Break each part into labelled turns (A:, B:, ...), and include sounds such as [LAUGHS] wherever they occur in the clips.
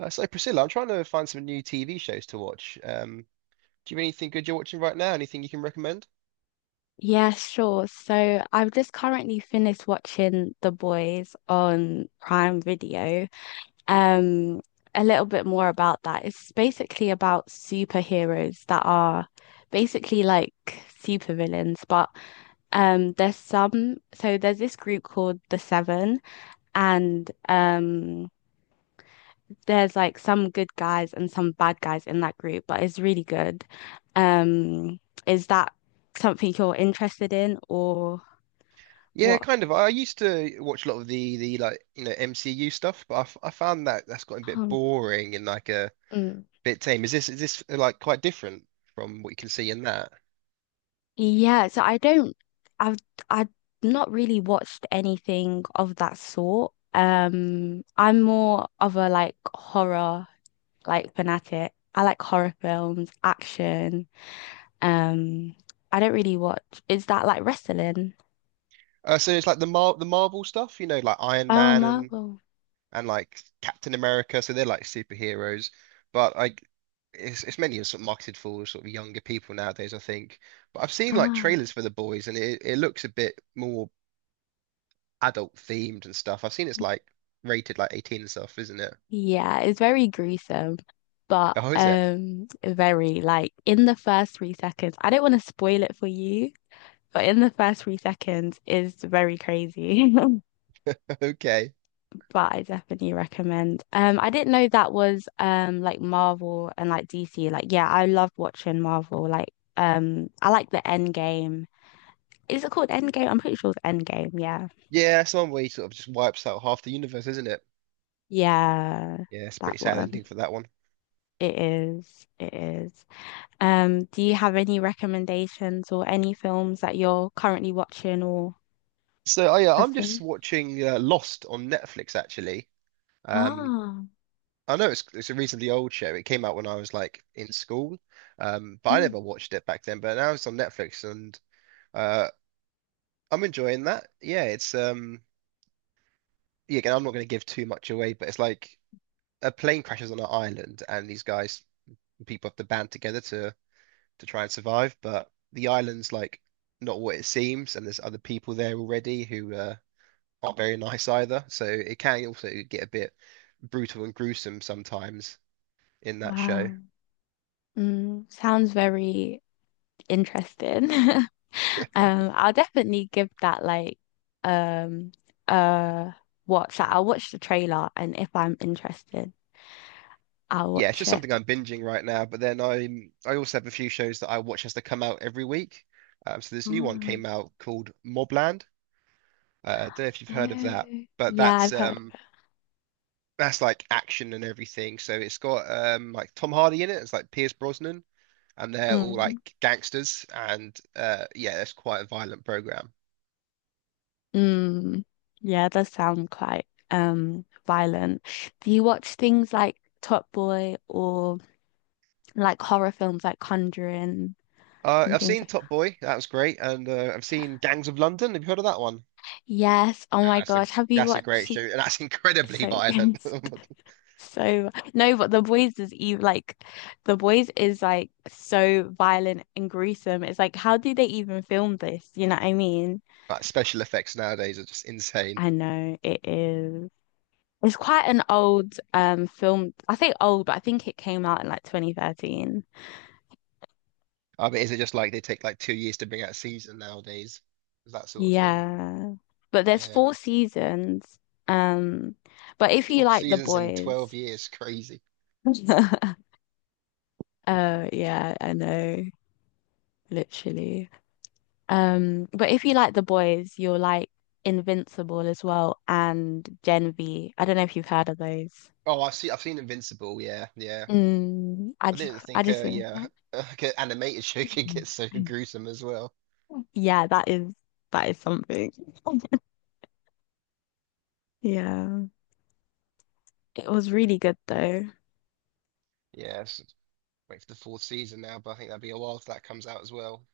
A: So Priscilla, I'm trying to find some new TV shows to watch. Do you have anything good you're watching right now? Anything you can recommend?
B: Yeah, sure. So I've just currently finished watching The Boys on Prime Video. Um, a little bit more about that. It's basically about superheroes that are basically like supervillains, but there's some so there's this group called the Seven, and there's like some good guys and some bad guys in that group, but it's really good. Um, is that something you're interested in, or
A: Yeah,
B: what?
A: kind of. I used to watch a lot of the MCU stuff, but I found that that's gotten a bit
B: Um,
A: boring and like a
B: mm,
A: bit tame. Is this like quite different from what you can see in that?
B: yeah, so I don't, I've, I've not really watched anything of that sort. I'm more of a like horror, like fanatic. I like horror films, action. Um, I don't really watch. Is that like wrestling?
A: So it's like the Marvel stuff, you know, like Iron
B: Oh,
A: Man and
B: Marvel.
A: like Captain America, so they're like superheroes. But like it's mainly sort of marketed for sort of younger people nowadays, I think. But I've seen like
B: Ah,
A: trailers for The Boys and it looks a bit more adult themed and stuff. I've seen it's like rated like 18 and stuff, isn't it?
B: yeah, it's very gruesome, but
A: Oh, is it?
B: very like in the first 3 seconds. I don't want to spoil it for you. But in the first 3 seconds is very crazy. [LAUGHS]
A: [LAUGHS] Okay.
B: But I definitely recommend. I didn't know that was like Marvel and like DC. Like, yeah, I love watching Marvel. Like, I like the End Game. Is it called End Game? I'm pretty sure it's End Game. Yeah,
A: Yeah, some way sort of just wipes out half the universe, isn't it?
B: yeah,
A: Yeah, it's a pretty
B: that
A: sad
B: one.
A: ending for that one.
B: It is. It is. Do you have any recommendations, or any films that you're currently watching or
A: Oh yeah,
B: have
A: I'm just
B: finished?
A: watching Lost on Netflix actually. Um,
B: Ah,
A: I know it's a reasonably old show. It came out when I was like in school, but I
B: mm,
A: never watched it back then. But now it's on Netflix, and uh, I'm enjoying that. Yeah. Again, I'm not going to give too much away, but it's like a plane crashes on an island, and people have to band together to try and survive. But the island's like not what it seems, and there's other people there already who aren't very nice either. So it can also get a bit brutal and gruesome sometimes in that show.
B: wow. Mm, sounds very interesting. [LAUGHS] I'll definitely give that like um uh watch. Like, I'll watch the trailer, and if I'm interested, I'll
A: Yeah, it's
B: watch
A: just
B: it.
A: something I'm binging right now. But then I also have a few shows that I watch as they come out every week. So
B: [GASPS]
A: this new one
B: Oh,
A: came out called Mobland. I don't know if you've heard of that,
B: oh,
A: but
B: yeah, I've heard of
A: that's like action and everything. So it's got like Tom Hardy in it. It's like Pierce Brosnan, and
B: it.
A: they're all
B: Mm.
A: like gangsters. And yeah, that's quite a violent program.
B: Mm. Yeah, it does sound quite violent. Do you watch things like Top Boy or like horror films like Conjuring and
A: I've
B: things
A: seen
B: like that?
A: Top Boy. That was great, and I've seen
B: Yeah.
A: Gangs of London. Have you heard of that one?
B: Yes. Oh my
A: That's a
B: gosh. Have you
A: that's a
B: watched? [LAUGHS]
A: great show, and that's incredibly
B: So
A: violent.
B: good. [LAUGHS]
A: [LAUGHS]
B: So no, but The Boys is like so violent and gruesome. It's like, how do they even film this? You know what I mean?
A: Like special effects nowadays are just insane.
B: I know it is. It's quite an old film. I say old, but I think it came out in like 2013.
A: I mean, is it just like they take like 2 years to bring out a season nowadays? That sort of thing.
B: Yeah. But there's
A: Uh,
B: four seasons. Um, but if you
A: Four
B: like The
A: seasons in 12
B: Boys,
A: years, crazy.
B: [LAUGHS] oh yeah, I know, literally. But if you like the boys, you'll like Invincible as well, and Gen V. I don't know if you've heard of those.
A: Oh, I've seen Invincible, yeah, yeah.
B: Mm,
A: I didn't
B: I
A: think
B: just finished
A: yeah,
B: that.
A: [LAUGHS] like an animated show [LAUGHS] could get
B: [CLEARS THROAT]
A: so gruesome as well.
B: Yeah, that is something. Yeah. It was really good though.
A: Yeah, it's- Wait for the fourth season now, but I think that'll be a while till that comes out as well.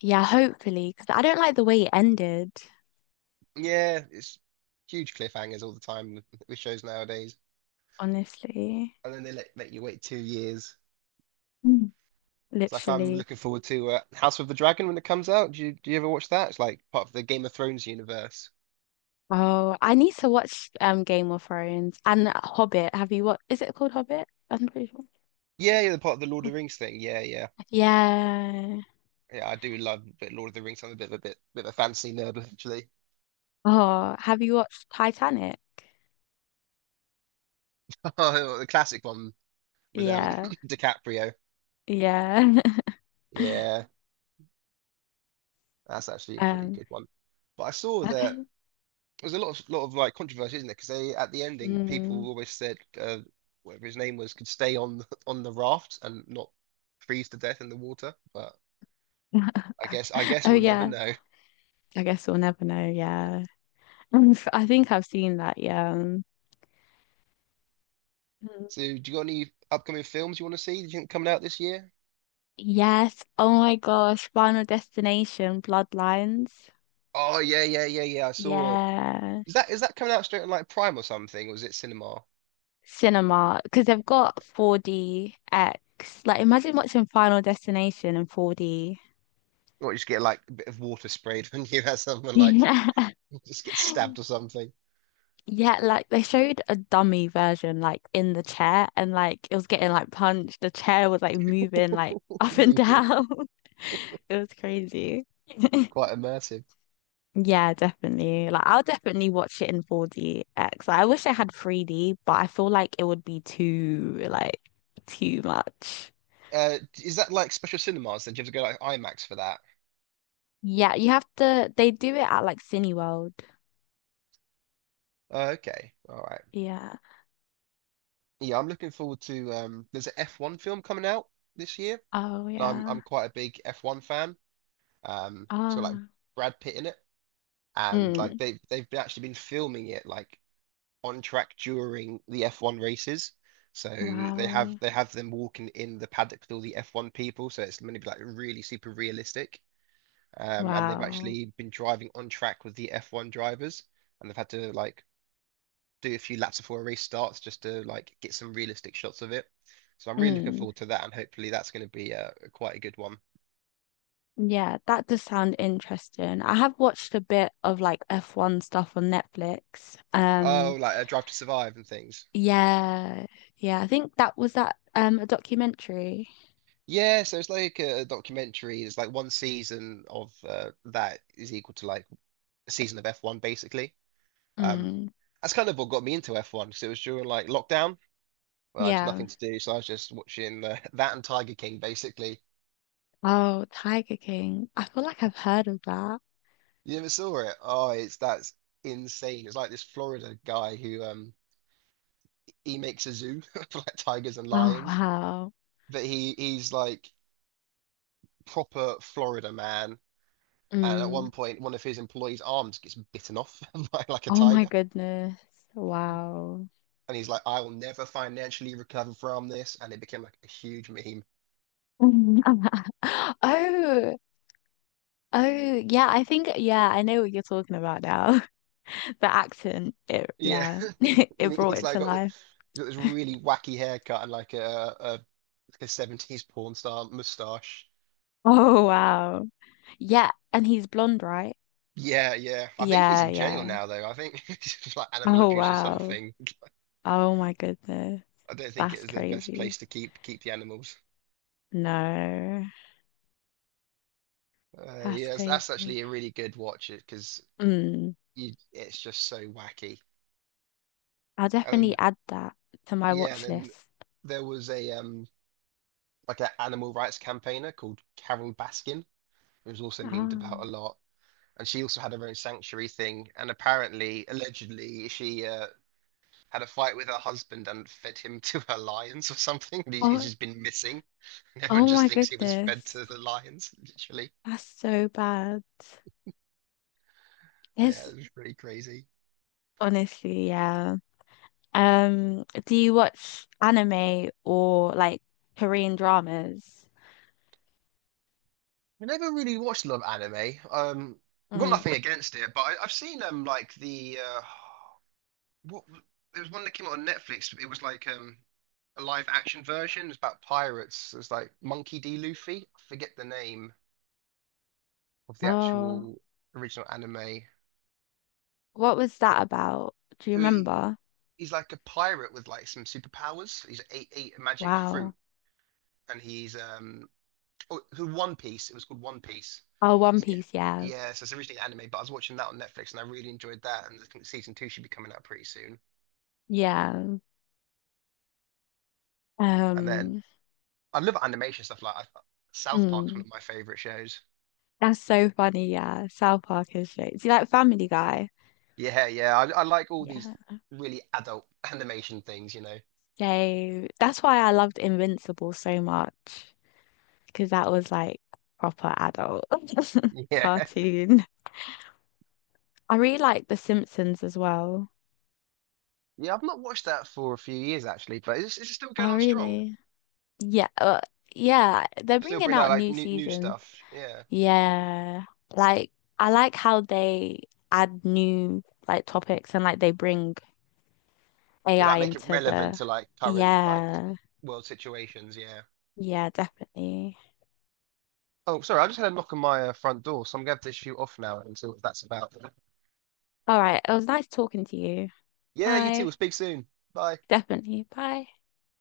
B: Yeah, hopefully, because I don't like the way it ended,
A: Yeah, it's huge cliffhangers all the time with shows nowadays.
B: honestly.
A: And then let you wait 2 years.
B: Mm.
A: It's like I'm
B: Literally.
A: looking forward to House of the Dragon when it comes out. Do you ever watch that? It's like part of the Game of Thrones universe.
B: Oh, I need to watch Game of Thrones and Hobbit. Have you, what is it called, Hobbit? I'm pretty sure it's
A: Yeah, yeah, the part of the Lord of
B: called
A: the Rings thing. Yeah, yeah.
B: Hobbit. Yeah.
A: Yeah, I do love a bit Lord of the Rings. I'm a bit of a bit, bit of a fantasy nerd actually.
B: Oh, have you watched Titanic?
A: [LAUGHS] The classic one with
B: Yeah,
A: [COUGHS] [LAUGHS] DiCaprio.
B: yeah. [LAUGHS]
A: Yeah, that's actually a pretty
B: Um,
A: good one. But I saw that
B: okay.
A: there was a lot of like controversy, isn't there? Because they at the ending, people
B: Mm.
A: always said whatever his name was could stay on [LAUGHS] on the raft and not freeze to death in the water. But I
B: [LAUGHS]
A: guess
B: Oh
A: we'll never
B: yeah,
A: know.
B: I guess we'll never know. Yeah, [LAUGHS] I think I've seen that. Yeah. Mm.
A: So, do you got any upcoming films you want to see? Do you think coming out this year?
B: Yes. Oh my gosh, Final Destination, Bloodlines.
A: Oh yeah, yeah, yeah, yeah. I saw.
B: Yeah,
A: Is that coming out straight on like Prime or something, or is it cinema?
B: cinema, because they've got 4DX. Like, imagine watching Final Destination in 4D.
A: Or you just get like a bit of water sprayed [LAUGHS] when you have someone like
B: Yeah.
A: [LAUGHS] just get
B: [LAUGHS]
A: stabbed or something. [LAUGHS]
B: Yeah, like they showed a dummy version, like in the chair, and like it was getting like punched. The chair was like moving like [LAUGHS] up and
A: Yeah,
B: down. [LAUGHS] It was crazy. [LAUGHS]
A: quite immersive.
B: Yeah, definitely. Like, I'll definitely watch it in 4DX. Like, I wish I had 3D, but I feel like it would be too like too much.
A: Is that like special cinemas? Then do you have to go like IMAX for that?
B: Yeah, you have to. They do it at like Cineworld.
A: Oh, okay, all right.
B: Yeah.
A: Yeah, I'm looking forward to. There's an F1 film coming out this year,
B: Oh
A: and I'm
B: yeah.
A: I'm quite a big F1 fan. It's got like
B: Ah.
A: Brad Pitt in it. And like
B: Mm.
A: they've been- actually been filming it like on track during the F1 races. So
B: Wow.
A: they have them walking in the paddock with all the F1 people. So it's going to be like really super realistic. And they've
B: Wow.
A: actually been driving on track with the F1 drivers, and they've had to like do a few laps before a race starts just to like get some realistic shots of it. So I'm really looking
B: Mm.
A: forward to that, and hopefully that's going to be quite a good one.
B: Yeah, that does sound interesting. I have watched a bit of like F1 stuff on Netflix.
A: Oh, like a Drive to Survive and things.
B: Yeah, yeah, I think that was that a documentary.
A: Yeah, so it's like a documentary. It's like one season of that is equal to like a season of F1 basically. Um,
B: Mm,
A: that's kind of what got me into F1 because it was during like lockdown. Well, I had
B: yeah.
A: nothing to do, so I was just watching [LAUGHS] that and Tiger King basically.
B: Oh, Tiger King. I feel like I've heard of that.
A: You never saw it? Oh, it's that's insane. It's like this Florida guy who he makes a zoo [LAUGHS] for like tigers and
B: Oh,
A: lions,
B: wow.
A: but he's like proper Florida man. And at
B: Mm.
A: one point, one of his employees' arms gets bitten off [LAUGHS] by like a
B: Oh my
A: tiger.
B: goodness. Wow.
A: And he's like, I will never financially recover from this, and it became like a huge meme.
B: [LAUGHS] Oh, oh, yeah, I think, yeah, I know what you're talking about now. [LAUGHS] The accent, it,
A: Yeah,
B: yeah, [LAUGHS]
A: [LAUGHS] and
B: it brought
A: he's
B: it
A: like
B: to
A: got, th-
B: life.
A: got this really wacky haircut and like like a 70s porn star mustache.
B: Oh wow. Yeah, and he's blonde, right?
A: Yeah, yeah. I think he's
B: Yeah,
A: in jail
B: yeah.
A: now though. I think [LAUGHS] it's just like animal
B: Oh
A: abuse or
B: wow.
A: something.
B: Oh my goodness.
A: I don't think it
B: That's
A: is the best
B: crazy.
A: place to keep the animals.
B: No, that's
A: Yeah, that's
B: crazy.
A: actually a really good watch it because
B: Mm.
A: you it's just so wacky.
B: I'll
A: And
B: definitely
A: then,
B: add that to my
A: yeah, and
B: watch
A: then
B: list.
A: there was a like an animal rights campaigner called Carol Baskin. It was also memed about a
B: Ah.
A: lot. And she also had her own sanctuary thing. And apparently, allegedly, she had a fight with her husband and fed him to her lions or something. And he's
B: Oh,
A: just been missing. And everyone
B: oh
A: just
B: my
A: thinks he was fed
B: goodness.
A: to the lions, [LAUGHS] literally.
B: That's so bad. It's
A: Yeah, it was pretty crazy.
B: honestly, yeah. Do you watch anime or like Korean dramas?
A: I never really watched a lot of anime. I've got
B: Mm.
A: nothing against it. I've seen like what there was one that came out on Netflix. It was like a live action version. It was about pirates. It was like Monkey D. Luffy. I forget the name of the
B: Oh.
A: actual original anime.
B: What was
A: But
B: that about? Do you
A: uh, he-
B: remember?
A: he's like a pirate with like some superpowers. He's ate a magic
B: Wow.
A: fruit, and he's um oh, who One Piece. It was called One Piece.
B: Oh, One
A: So,
B: Piece,
A: yeah,
B: yeah.
A: yeah. So it's originally anime, but I was watching that on Netflix, and I really enjoyed that. And I think season two should be coming out pretty soon.
B: Yeah.
A: And then
B: Um,
A: I love animation stuff South Park's one
B: mm.
A: of my favorite shows.
B: That's so funny, yeah. South Park is great. See, like Family Guy.
A: Yeah, yeah. I like all these
B: Yeah.
A: really adult [LAUGHS] animation things, you know.
B: So that's why I loved Invincible so much, because that was like proper adult
A: [LAUGHS]
B: [LAUGHS]
A: Yeah.
B: cartoon. I really like The Simpsons as well.
A: Yeah, I've not watched that for a few years actually, but is it still going
B: Oh,
A: on strong?
B: really? Yeah, yeah, they're
A: Still
B: bringing
A: bring out
B: out
A: like
B: new
A: new
B: seasons.
A: stuff. Yeah,
B: Yeah. Like, I like how they add new like topics, and like they bring
A: they
B: AI
A: like make it
B: into
A: relevant
B: the.
A: to like current like
B: Yeah.
A: world situations. Yeah.
B: Yeah, definitely.
A: Oh, sorry, I just had a knock on my front door, so I'm gonna have to shoot off now and see what that's about.
B: All right. It was nice talking to you.
A: Yeah, you too.
B: Bye.
A: We'll speak soon. Bye.
B: Definitely. Bye.